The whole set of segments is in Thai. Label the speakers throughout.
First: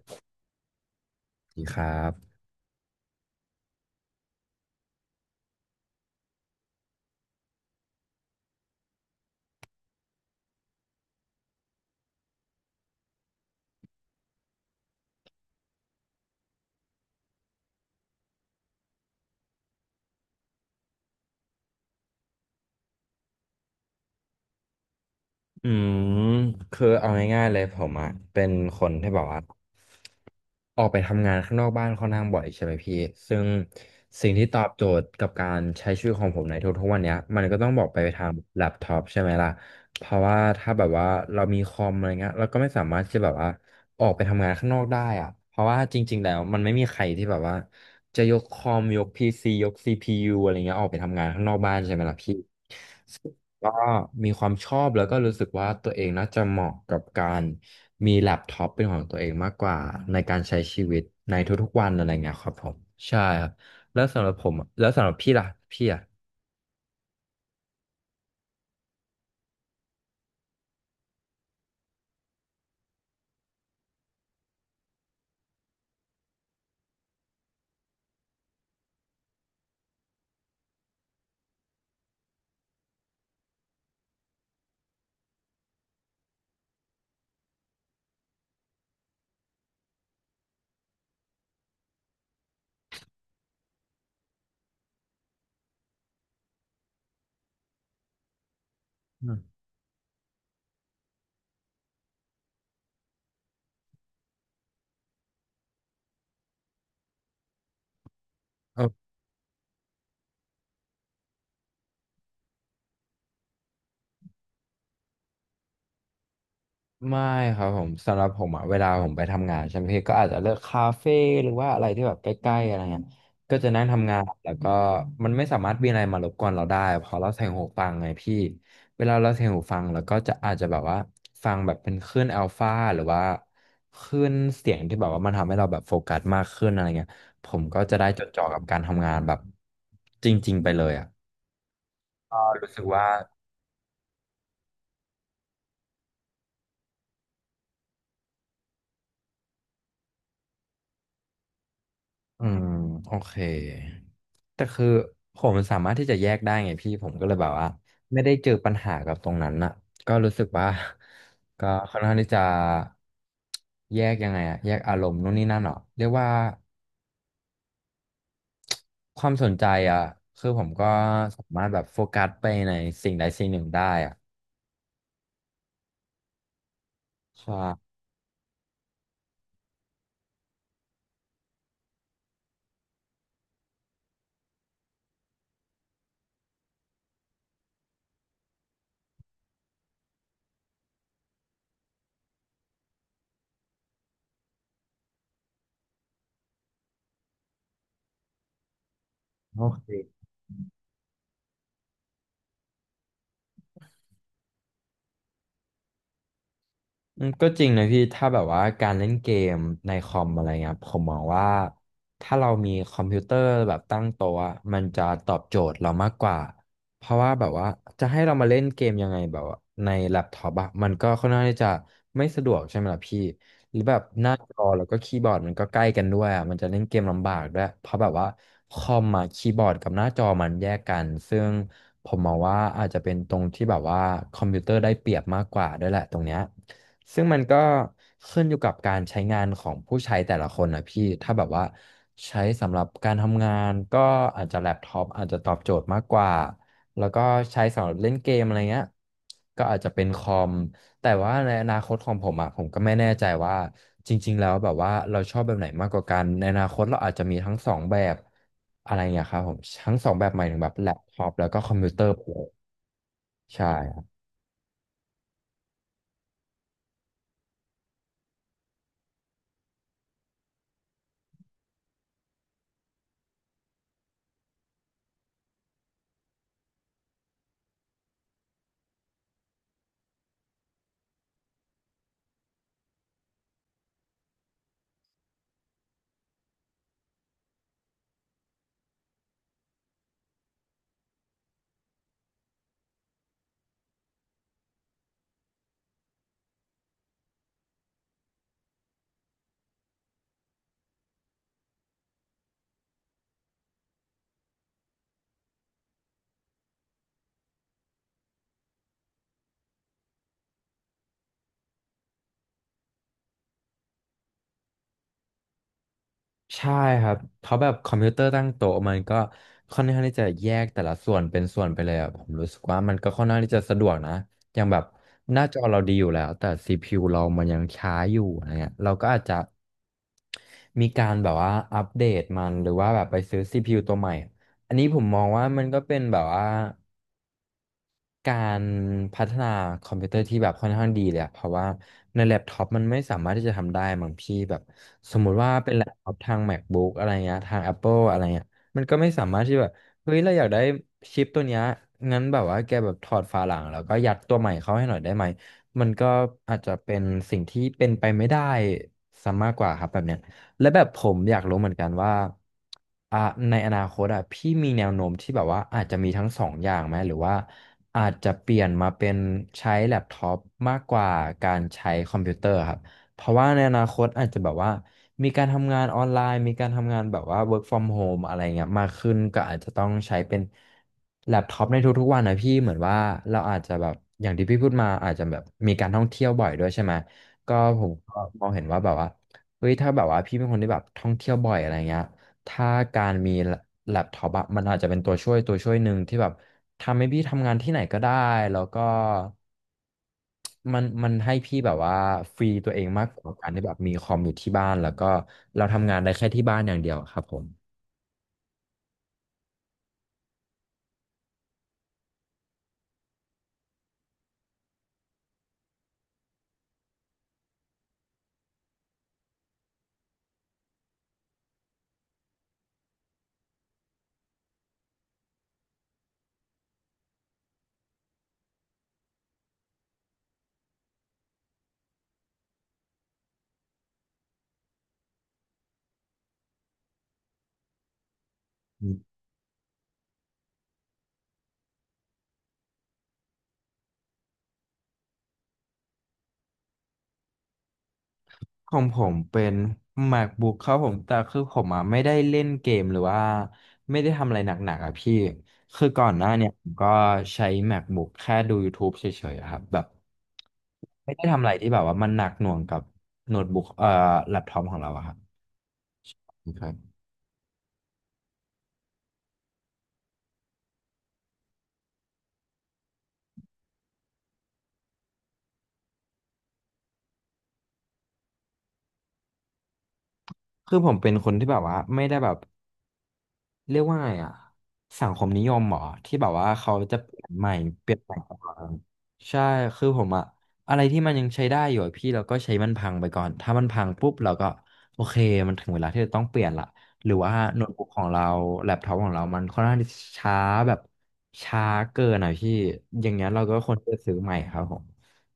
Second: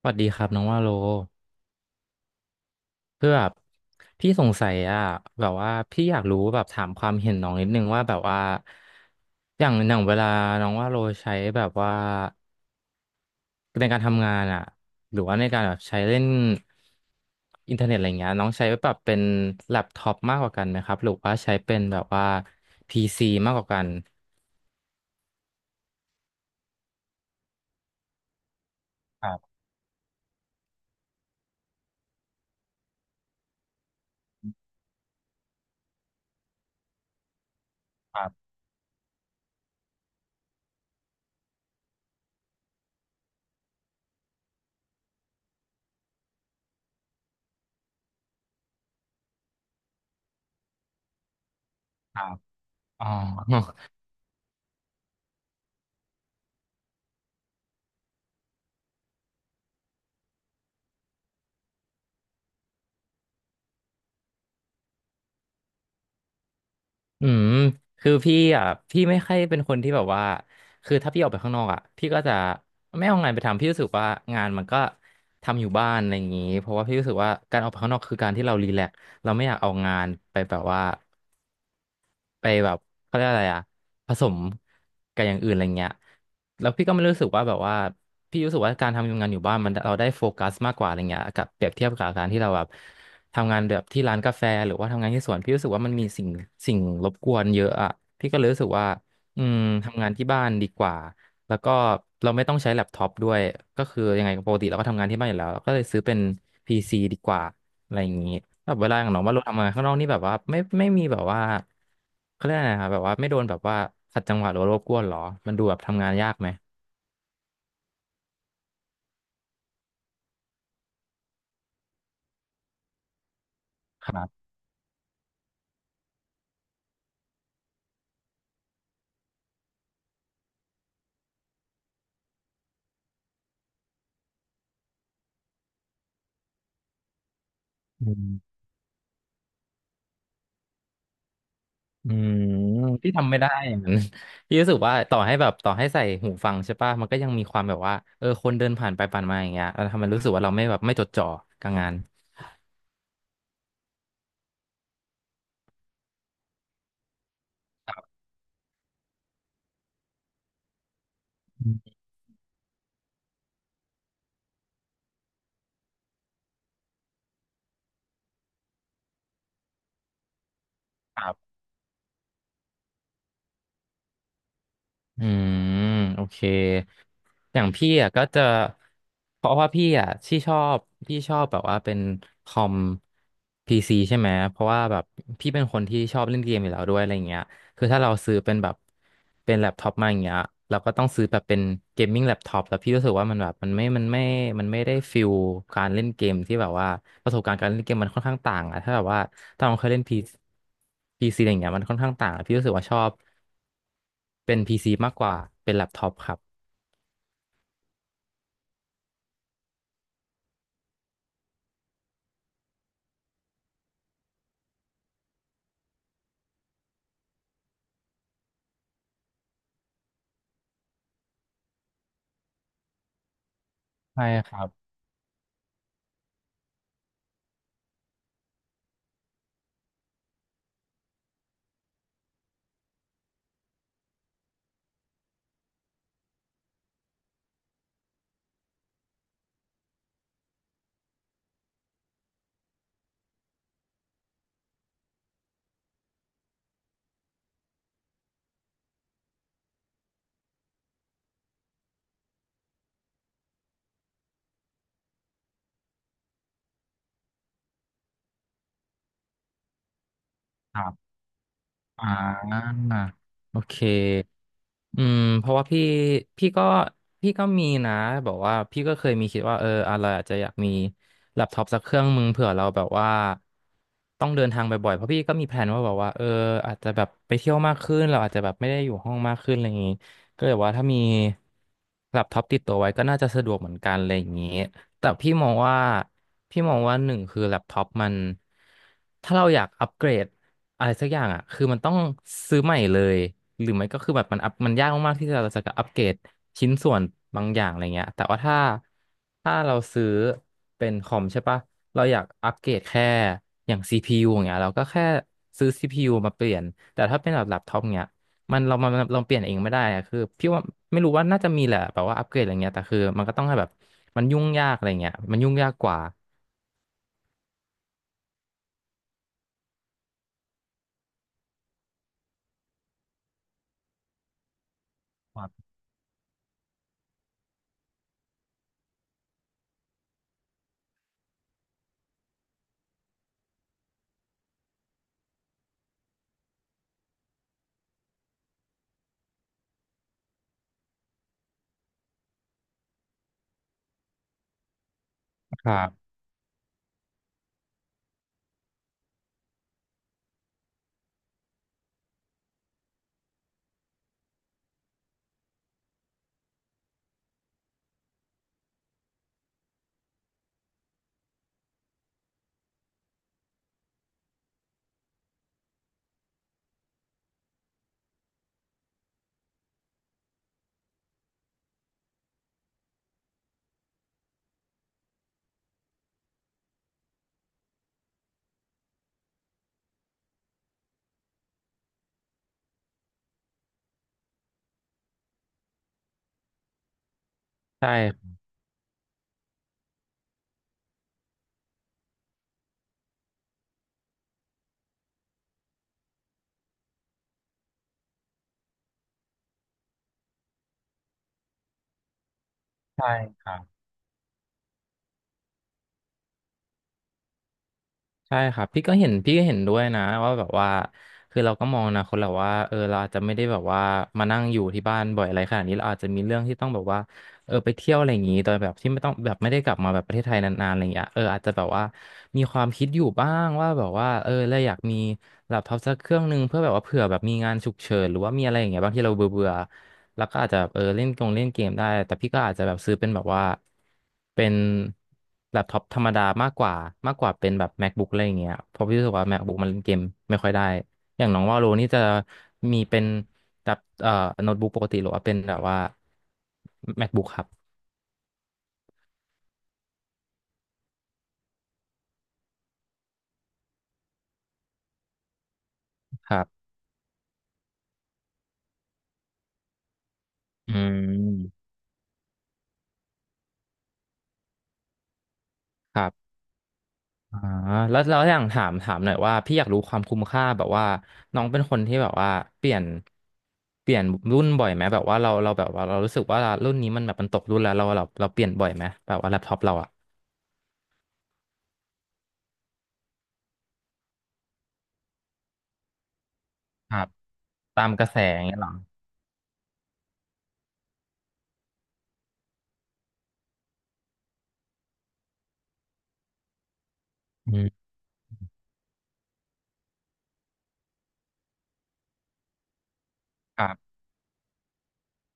Speaker 1: สวัสดีครับน้องว่าโล
Speaker 2: ดีครับ
Speaker 1: เพื่อแบบพี่สงสัยอะแบบว่าพี่อยากรู้แบบถามความเห็นน้องนิดนึงว่าแบบว่าอย่างเวลาน้องว่าโลใช้แบบว่าในการทำงานอะหรือว่าในการแบบใช้เล่นอินเทอร์เน็ตอะไรเงี้ยน้องใช้แบบเป็นแล็ปท็อปมากกว่ากันไหมครับหรือว่าใช้เป็นแบบว่าพีซีมากกว่ากัน
Speaker 2: อืมคือเอาง่ายๆเลยผมอ่ะเป็นคนที่แบ
Speaker 1: ค
Speaker 2: บ
Speaker 1: รั
Speaker 2: ว่า
Speaker 1: บ
Speaker 2: ออกไปทำงานข้างนอกบ้านค่อนข้างบ่อยใช่ไหมพี่ ซึ่งสิ่งที่ตอบโจทย์กับการใช้ชีวิตของผมในทุกๆวันเนี้ยมันก็ต้องบอกไป
Speaker 1: ค
Speaker 2: ทา
Speaker 1: รั
Speaker 2: ง
Speaker 1: บ
Speaker 2: แล็ปท็อปใช่ไหมล่ะเพราะว่าถ้าแบบว่าเรามีคอมอะไรเงี้ยเราก็ไม่สามารถที่จะแบบว่าออกไปทำงานข้างนอกได้อ่ะเพราะว่าจริงๆแล้วมันไม่มีใครที่แบบว่าจะยกคอมยกพีซียกซีพียูอะไรเงี้ยออกไปทำงานข้างนอกบ้านใช่ไหมล่ะ
Speaker 1: ครั
Speaker 2: พี่
Speaker 1: บอ๋อ
Speaker 2: ก็มีความชอบแล้วก็รู้สึกว่าตัวเองน่าจะเหมาะกับการมีแล็ปท็อปเป็นของตัวเองมากกว่าในการใช้ชีวิตในทุกๆวันอะไรเงี้ยครับผมใช่ครับแล้วสำหรับผมอะแล้วสำหรับพี่ล่ะพี่อ่ะ
Speaker 1: อืมคือพี่อ่ะพี่ไม่ค่อยเป็นคนที่แบบว่าคือถ้าพี่ออกไปข้างนอกอ่ะพี่ก็จะไม่เอางานไปทำพี่รู้สึกว่างานมันก็ทำอยู่บ้านอะไรอย่างนี้เพราะว่าพี่รู้สึกว่าการออกไปข้างนอกคือการที่เรารีแลกซ์เราไม่อยากเอางานไปแบบว่า ไปแบบเขาเรียกอะไรอะผสมกับอย่างอื่นอะไรเงี้ยแล้วพี่ก็ไม่รู้สึกว่าแบบว่าพี่รู้สึกว่าการทำงานอยู่บ้านมันเราได้โฟกัสมากกว่าอะไรเงี้ยกับเปรียบเทียบกับการที่เราแบบทำงานแบบที่ร้านกาแฟหรือว่าทำงานที่สวนพี่รู้สึกว่ามันมีสิ่งรบกวนเยอะอะพี่ก็เลยรู้สึกว่าอื
Speaker 2: อื
Speaker 1: มทำงานที่บ้านดีกว่าแล้วก็เราไม่ต้องใช้แล็ปท็อปด้วยก็คือยังไงปกติเราก็ทำงานที่บ้านอยู่แล้วก็เลยซื้อเป็น PC ดีกว่า อะไรอย่างนี้แบบเวลาขอ
Speaker 2: ม
Speaker 1: ย่างน้องว่าเราทำงานข้างนอกนี่แบบว่าไม่มีแบบว่าเขาเรียกอะไรนะครับแบบว่าไม่โดนแบบว่าขัดจังหวะหรือว่ารบกวนหรอ มันดูแบบทำงานยากไหม
Speaker 2: ไม่ครับผมสำหรับผมอะเวลาผมไปทำงานใช่ไหมพี่ก็อาจจะเลือกคาเฟ่หรือว่าอะไรที่แบบใกล้ๆอะไรเงี้ยก็จะนั่ง
Speaker 1: ค
Speaker 2: ทำงาน
Speaker 1: รับ
Speaker 2: แล้วก็มันไม่สามารถมีอะไรมารบกวนเราได้เพอเราใส่หูฟังไงพี่เวลาเราใส่หูฟังแล้วก็จะอาจจะแบบว่าฟังแบบเป็นคลื่นอัลฟาหรือว่าคลื่นเสียงที่แบบว่ามันทำให้เราแบบโฟกัสมากขึ้นอะไรเงี้ยผมก็จะได้
Speaker 1: อื
Speaker 2: จดจ่อ
Speaker 1: ม
Speaker 2: กับการทำงานแบบจริงๆไปเลยอ่ะ
Speaker 1: อืม
Speaker 2: ก็รู้สึกว่า
Speaker 1: ที่ทำไม่ได้อย่างนั้น ที่รู้สึกว่าต่อให้แบบต่อให้ใส่หูฟังใช่ป่ะมันก็ยังมีความแบบว่าเออคนเดินผ่านไปผ่านมาอย่างเงี้ยเราทำให้รู้สึกว่าเราไม่แบบไม่จดจ่อกับงาน
Speaker 2: อืมโอเคแต่คือผมสามารถที่จะแยกได้ไงพี่ผมก็เลยแบบว่าไม่ได้เจอปัญหากับตรงนั้นน่ะก็รู้สึกว่า ก็
Speaker 1: อืม
Speaker 2: ค่อนข้างที่จะแยกยังไงอะแยกอารมณ์นู่นนี่นั่นเหรอเรียกว่าความสนใจอะคือผมก็สามารถแบบโฟกัสไปในสิ่งใดสิ่งหนึ่งได้อะ
Speaker 1: อืมโอเค
Speaker 2: ใช่
Speaker 1: อย่างพี่อ่ะก็จะเพราะว่าพี่อ่ะที่ชอบพี่ชอบแบบว่าเป็นคอมพีซีใช่ไหมเพราะว่าแบบพี่เป็นคนที่ชอบเล่นเกมอยู่แล้วด้วยอะไรเงี้ยคือถ้าเราซื้อเป็นแบบเป็นแล็ปท็อปมาอย่างเงี้ยเราก็ต้องซื้อแบบเป็นเกมมิ่งแล็ปท็อปแล้วพี่รู้สึกว่ามันแบบมันไม่ได้ฟิลการเล่นเกมที่แบบว่าประสบการณ์การเล่นเกมมันค่อนข้างต่างอะถ้าแบบว่าต
Speaker 2: โอ
Speaker 1: อนเราเค
Speaker 2: เค
Speaker 1: ยเล่นพีซีอะไรเงี้ยมันค่อนข้างต่างอะพี่รู้สึกว่าชอบ เป็น PC มากกว่าเป็นแล็ปท็อปครับ
Speaker 2: ก็จริงนะพี่ถ้าแบบว่าการเล่นเกมในคอมอะไรเงี้ยครับผมมองว่าถ้าเรามีคอมพิวเตอร์แบบตั้งโต๊ะอะมันจะตอบโจทย์เรามากกว่าเพราะว่าแบบว่าจะให้เรามาเล่นเกมยังไงแบบว่าในแล็ปท็อปอะมันก็ค่อนข้างที่จะไม่สะดวกใช่ไหมล่ะพี่หรือแบบ
Speaker 1: ใช่
Speaker 2: หน้า
Speaker 1: ค
Speaker 2: จ
Speaker 1: รั
Speaker 2: อ
Speaker 1: บ
Speaker 2: แล้วก็คีย์บอร์ดมันก็ใกล้กันด้วยอะมันจะเล่นเกมลำบากด้วยเพราะแบบว่าคอมอะคีย์บอร์ดกับหน้าจอมันแยกกันซึ่งผมมองว่าอาจจะเป็นตรงที่แบบว่าคอมพิวเตอร์ได้เปรียบมากกว่าด้วยแหละตรงเนี้ย ซึ่งมันก็ขึ้นอยู่กับการใช้งานของผู้ใช้แต่ละคนนะพี่ถ้าแบบว่าใช้สำหรับการทำงานก็อาจจะแล็ปท็อปอาจจะตอบโจทย์มากกว่าแล้วก็ใช้สำหรับเล่นเกมอะไรเงี้ยก็อาจจะเป็นคอมแต่ว่าในอนาคตของผมอ่ะผมก็ไม่แน่ใจว่าจริงๆแล้วแบบว่าเราชอบแบบไหนมากกว่ากันในอนาคตเราอาจจะมีทั้งสองแบบอะไรเงี้ยครับผมทั้งสองแบบหมายถึงแบบ
Speaker 1: ครั
Speaker 2: แล็ป
Speaker 1: บ
Speaker 2: ท็อปแล้วก็คอมพิวเตอ
Speaker 1: อ่
Speaker 2: ร์
Speaker 1: า
Speaker 2: ใ
Speaker 1: โอเค
Speaker 2: ช่
Speaker 1: เพราะว่าพี่พี่ก็พี่ก็มีนะแบบว่าพี่ก็เคยมีคิดว่าเอออะไราอาจจะอยากมีแล็ปท็อปสักเครื่องมึงเผื่อเราแบบว่าต้องเดินทางบ่อยๆเพราะพี่ก็มีแผนว่าแบบว่าเอออาจจะแบบไปเที่ยวมากขึ้นเราอาจจะแบบไม่ได้อยู่ห้องมากขึ้นอะไรอย่างงี้ก็เลยว่าถ้ามีแล็ปท็อปติดตัวไว้ก็น่าจะสะดวกเหมือนกันอะไรอย่างงี้ แต่พี่มองว่าหนึ่งคือแล็ปท็อปมันถ้าเราอยากอัปเกรดอะไรสักอย่างอ่ะคือมันต้องซื้อใหม่เลยหรือไม่ก็คือแบบมันอัพมันยากมากๆที่เราจะอัปเกรดชิ้นส่วนบางอย่างอะไรเงี้ยแต่ว่าถ้าเราซื้อเป็นคอมใช่ปะเราอยากอัปเกรดแค่อย่าง CPU อย่างเงี้ยเราก็แค่ซื้อ CPU มาเปลี่ยนแต่ถ้าเป็นแบบแล็ปท็อปเงี้ย มันเราเปลี่ยนเองไม่ได้อะคือพี่ว่าไม่รู้ว่าน่าจะมีแหละแบบว่าอัปเกรดอะไรเงี้ยแต่คือมันก็ต้องให้แบบมันยุ่งยากอะไรเงี้ยมันยุ่งยากกว่า
Speaker 2: ใช่ครับเพราะแบบคอมพิวเตอร์ตั้งโต๊ะมันก็ค่อนข้างที่จะแยกแต่ละส่วนเป็นส่วนไปเลยอะผมรู้สึกว่ามันก็ค่อนข้างที่จะสะดวกนะอย่างแบบหน้า
Speaker 1: ค
Speaker 2: จอเราดีอยู่แล้วแต่ CPU เรามันยังช้าอยู่อะไรเงี้ยเราก็อาจจะมีการแบบว่าอัปเดตมันหรือว่าแบบไปซื้อ CPU ตัวใหม่อันนี้ผมมองว่ามันก็เป็นแบบว่า การพัฒนาคอมพิวเตอร์ที่แบบค่อนข้างดีเลยอะเพราะว่าในแล็ปท็อปมันไม่สามารถที่จะทำได้มั้งพี่แบบสมมุติว่า
Speaker 1: รั
Speaker 2: เป็นแล็
Speaker 1: บ
Speaker 2: ปท็อปทาง MacBook อะไรเงี้ยทาง Apple อะไรเงี้ยมันก็ไม่สามารถที่แบบเฮ้ยเราอยากได้ชิปตัวเนี้ยงั้นแบบว่าแกแบบถอดฝาหลังแล้วก็ยัดตัวใหม่เข้าให้หน่อยได้ไหมมันก็อาจจะเป็นสิ่งที่เป็นไปไม่ได้ซะมากกว่าครับแบบเนี้ย และแบบผมอยากรู้เหมือนกันว่าอ่ะในอนาคตอ่ะพี่มีแนวโน้มที่แบบว่าอาจจะมีทั้งสองอย่างไหมหรือว่าอาจจะเปลี่ยนมาเป็นใช้แล็ปท็อปมากกว่าการใช้คอมพิวเตอร์ครับเพราะว่าในอนาคตอาจจะแบบว่ามีการทำงานออนไลน์มีการทำงานแบบว่า work from home อะไรเงี้ยมากขึ้นก็อาจจะต้องใช้เป็นแล็ปท็อปในทุกๆวันนะพี่เหมือนว่าเราอาจจะแบบอย่างที่พี่พูดมาอาจจะแบบมีการท่องเที่ยวบ่อยด้วยใช่ไหมก็ผมก็
Speaker 1: ใช่
Speaker 2: มองเห็นว่าแบบว่า เฮ้ยถ้าแบบว่าพี่เป็นคนที่แบบท่องเที่ยวบ่อยอะไรเงี้ยถ้าการมีแล็ปท็อปอะมันอาจจะเป็นตัวช่วยหนึ่งที่แบบทำให้พี่ทำงานที่ไหนก็ได้แล้วก็มันให้พี่แบบว่าฟรีตัวเองมา
Speaker 1: ใช่
Speaker 2: กกว่า
Speaker 1: ค
Speaker 2: การ
Speaker 1: รั
Speaker 2: ที่แบบ
Speaker 1: บ
Speaker 2: มีคอมอยู่ที่บ้านแล้วก็เราทำงานได้แค่ที่บ้านอย่างเดียวครับผม
Speaker 1: ใช่ครับพี่ก็เห็นด้วยนะว่าแบบว่าคือเราก็มองอนะคนเราว่าเออเราอาจจะไม่ได้แบบว่ามานั่งอยู่ที่บ้านบ่อยอะไรขนาดนี้เราอาจจะมีเรื่องที่ต้องแบบว่าเออไปเที่ยวอะไรอย่างนี้โดยแบบที่ไม่ต้องแบบไม่ได้กลับมาแบบประเทศไทยนานๆอะไรอย่างเงี้ยเอออาจจะแบบว่ามีความคิดอยู่บ้างว่าแบบว่าเออเราอยากมีแล็ปท็อปสักเครื่องหนึ่งเพื่อแบบว่าเผื่อแบบมีงานฉุกเฉินหรือว่ามีอะไรอย่างเงี้ยบางที่เราเบื่อๆ แล้วก็อาจจะเล่นเกมได้แต่พี่ก็อาจจะแบบซื้อเป็นแบบว่าเป็นแล็ปท็อปธรรมดามากกว่าเป็นแบบ MacBook อะไรอย่างเงี้ยเพราะพี่รู้สึกว่า MacBook มันเล่นเกมไม่ค่อยได้อย่างน้องว่าโลนี่จะมีเป็นแบบโน้ตบุ๊กปกติหรือว่าเป็นแบบว่า MacBook ครับ
Speaker 2: ของผมเป็น MacBook ครับผมแต่คือผมอ่ะไม่ได้เล่นเกมหรือว่าไม่ได้ทำอะไรหนักๆอ่ะพี่คือก่อนหน้า
Speaker 1: ครั
Speaker 2: เนี่
Speaker 1: บ
Speaker 2: ยผมก็ใช้ MacBook แค่ดู YouTube เฉยๆอะครับแบบ
Speaker 1: อื
Speaker 2: ไม่ได้ทำอะไร
Speaker 1: ม
Speaker 2: ที่แบบว่ามันหนักหน่วงกับโน้ตบุ๊กแล็ปท็อปของเราอะครับ
Speaker 1: ครับ
Speaker 2: ครับ
Speaker 1: อ่าแล้วอย่างถามหน่อยว่าพี่อยากรู้ความคุ้มค่าแบบว่าน้องเป็นคนที่แบบว่าเปลี่ยนเปลี่ยนรุ่นบ่อยไหมแบบว่าเราแบบว่าเรารู้สึกว่ารุ่นนี้มันแบบมันตกรุ่นแล้วเราเปลี่ยนบ่อยไหมแบบว่าแล็ปท็อปเราอะ
Speaker 2: คือผมเป็นคนที่แบบว่าไม่ได้แบบ เรียกว่าไงอ่ะสังคมนิยมเหรอที่แบบว่าเขา
Speaker 1: ค
Speaker 2: จะ
Speaker 1: รั
Speaker 2: เป
Speaker 1: บ
Speaker 2: ลี่ยนใหม่
Speaker 1: ตา
Speaker 2: เป
Speaker 1: ม
Speaker 2: ลี่ยน
Speaker 1: กระ
Speaker 2: แปล
Speaker 1: แส
Speaker 2: งต
Speaker 1: อย่า
Speaker 2: ล
Speaker 1: ง
Speaker 2: อ
Speaker 1: เงี้ยเหรอ
Speaker 2: ดใช่คือผมอะอะไรที่มันยังใช้ได้อยู่อะพี่เราก็ใช้มันพังไปก่อนถ้ามันพังปุ๊บเราก็โอเคมันถึงเวลาที่จะต้องเปลี่ยนละหรือว่า
Speaker 1: อื
Speaker 2: โน้ตบุ๊
Speaker 1: ม
Speaker 2: กของเราแล็ปท็อปของเรามันค่อนข้างที่จะช้าแบบช้าเกินอ่ะพี่อย่างเงี้ยเราก็
Speaker 1: ค
Speaker 2: ค
Speaker 1: รั
Speaker 2: วรจะ
Speaker 1: บ
Speaker 2: ซื้อใหม่ครับผม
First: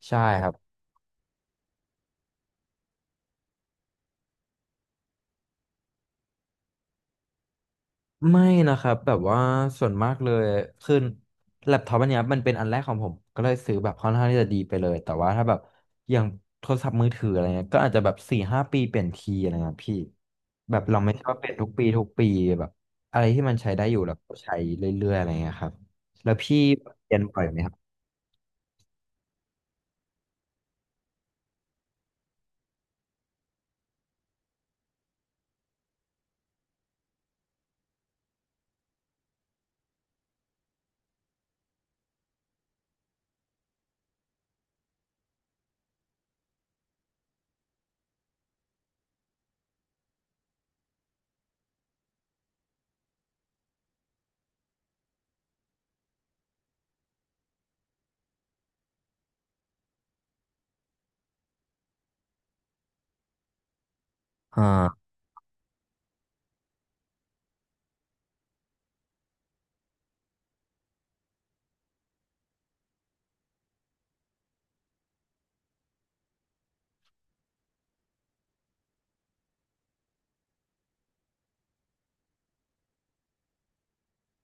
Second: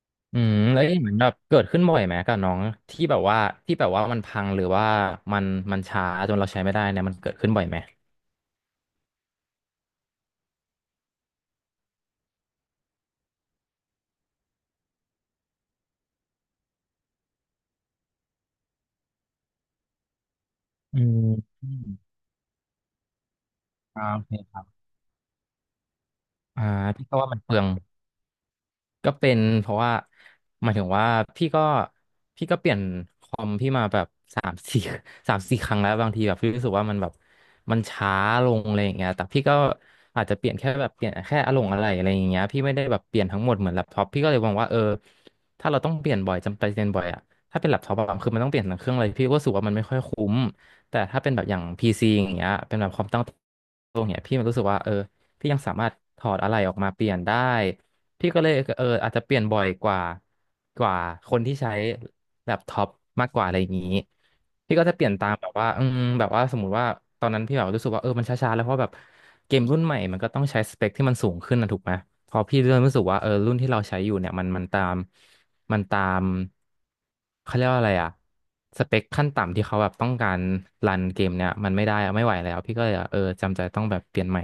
Speaker 2: ใช่
Speaker 1: อื
Speaker 2: ครับ
Speaker 1: มแล้วเอ๊ะเหมือนแบบเกิดขึ้นบ่อยไหมกับน้องที่แบบว่าที่แบบว่ามันพังหรือว่ามันมันช้าจนเราใช้ไม่ได้เนี่ยมันเกิดขึ้นบ่อยไหม
Speaker 2: ไม่นะครับแบบว่าส่วนมากเลยคือแล็ปท็อปอันเนี้ยมันเป็นอันแรกของผมก็เลยซื้อแบบค่อนข้างที่จะดีไปเลยแต่ว่าถ้าแบบอย่างโทรศัพท์มือถืออะไรเงี้ยก็อาจจะแบบสี่ห้าปีเปลี่ยนทีอะไรเงี้ยพี่แบบ
Speaker 1: อื
Speaker 2: เราไม่
Speaker 1: ม
Speaker 2: ชอบเปลี่ยน
Speaker 1: อ
Speaker 2: ทุกปีทุก
Speaker 1: ม
Speaker 2: ปีแบบอะไรที่มันใช้ได้อยู่
Speaker 1: อ่า
Speaker 2: เรา
Speaker 1: โอเค
Speaker 2: ก็
Speaker 1: ค
Speaker 2: ใช้
Speaker 1: รับ
Speaker 2: เรื่อยๆอะไรเงี้ยครับแล้วพี่
Speaker 1: อ่าพี่
Speaker 2: เป
Speaker 1: ก็
Speaker 2: ลี่ยน
Speaker 1: ว่ามั
Speaker 2: บ่อ
Speaker 1: น
Speaker 2: ย
Speaker 1: เป
Speaker 2: ไห
Speaker 1: ลื
Speaker 2: ม
Speaker 1: อง
Speaker 2: ครับ
Speaker 1: ก็เป็นเพราะว่าหมายถึงว่าพี่ก็พี่ก็เปลี่ยนคอมพี่มาแบบสามสี่ 3-4ครั้งแล้วบางทีแบบพี่รู้สึกว่ามันแบบมันช้าลงอะไรอย่างเงี้ยแต่พี่ก็อาจจะเปลี่ยนแค่อารมณ์อะไรอะไรอย่างเงี้ยพี่ไม่ได้แบบเปลี่ยนทั้งหมดเหมือนแล็ปท็อปพี่ก็เลยมองว่าเออถ้าเราต้องเปลี่ยนบ่อยจำเป็นเปลี่ยนบ่อยอะถ้าเป็นแล็ปท็อปอะคือมันต้องเปลี่ยนทั้งเครื่องเลยพี่ก็รู้สึกว่ามันไม่ค่อยคุ้มแต่ถ้าเป็นแบบอย่างพีซ c อย่างเงี้ยเป็นแบบความตั้งตรงเนี้ยพี่มันรู้สึกว่าเออพี่ยังสามารถถอดอะไรออกมาเปลี่ยนได้ พี่ก็เลยอาจจะเปลี่ยนบ่อยกว่าคนที่ใช้แล็ปท็อปมากกว่าอะไรอย่างนี้
Speaker 2: อ่
Speaker 1: พี่ก็จะเปลี่
Speaker 2: า
Speaker 1: ยนตามแบบว่าอืมแบบว่าสมมุติว่าตอนนั้นพี่แบบรู้สึกว่าเออมันช้าๆแล้วเพราะแบบเกมรุ่นใหม่มันก็ต้องใช้สเปคที่มันสูงขึ้นนะถูกไหมพอพี่เริ่มรู้สึกว่าเออรุ่นที่เราใช้อยู่เนี่ยมันตาม มันตามเขาเรียกว่าอะไรอะสเปคขั้นต่ำที่เขาแบบต้องการรันเกมเนี่ยมันไม่ได้อะไม่ไหวแล้วพี่ก็เลยแบบเออจำใจต้องแบบเปลี่ยนใหม่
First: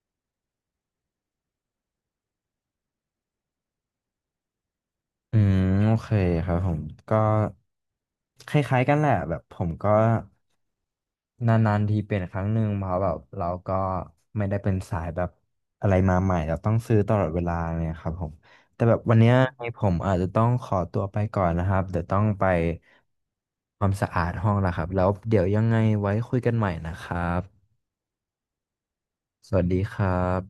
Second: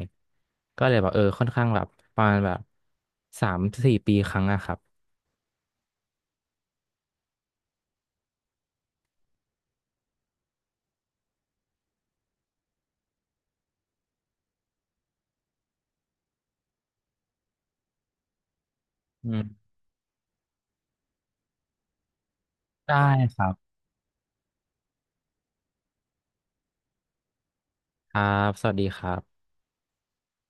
Speaker 1: ก็เลยแบบเออค่อนข้างแบบประมาณแบบ3-4 ปีครั้งอะครับ
Speaker 2: อืมโอเคครับผมก็คล้ายๆกันแหละแบบผมก็ นานๆทีเป็นครั้งหนึ่งเพราะแบบเราก็ไม่ได้เป็นสายแบบอะไรมาใหม่เราต้องซื้อตลอดเวลาเนี่ยครับผมแต่แบบวัน
Speaker 1: อื
Speaker 2: เนี้ยให้
Speaker 1: ม
Speaker 2: ผมอาจจะต้องขอตัวไปก่อนนะครับเดี๋ยวต้องไป
Speaker 1: ได้ครับ
Speaker 2: ความสะอาดห้องแล้วครับแล้วเดี๋ยวยังไงไว้คุยกันใหม่นะครับ
Speaker 1: ครับสวัสดีครับ
Speaker 2: สวัสดีครับ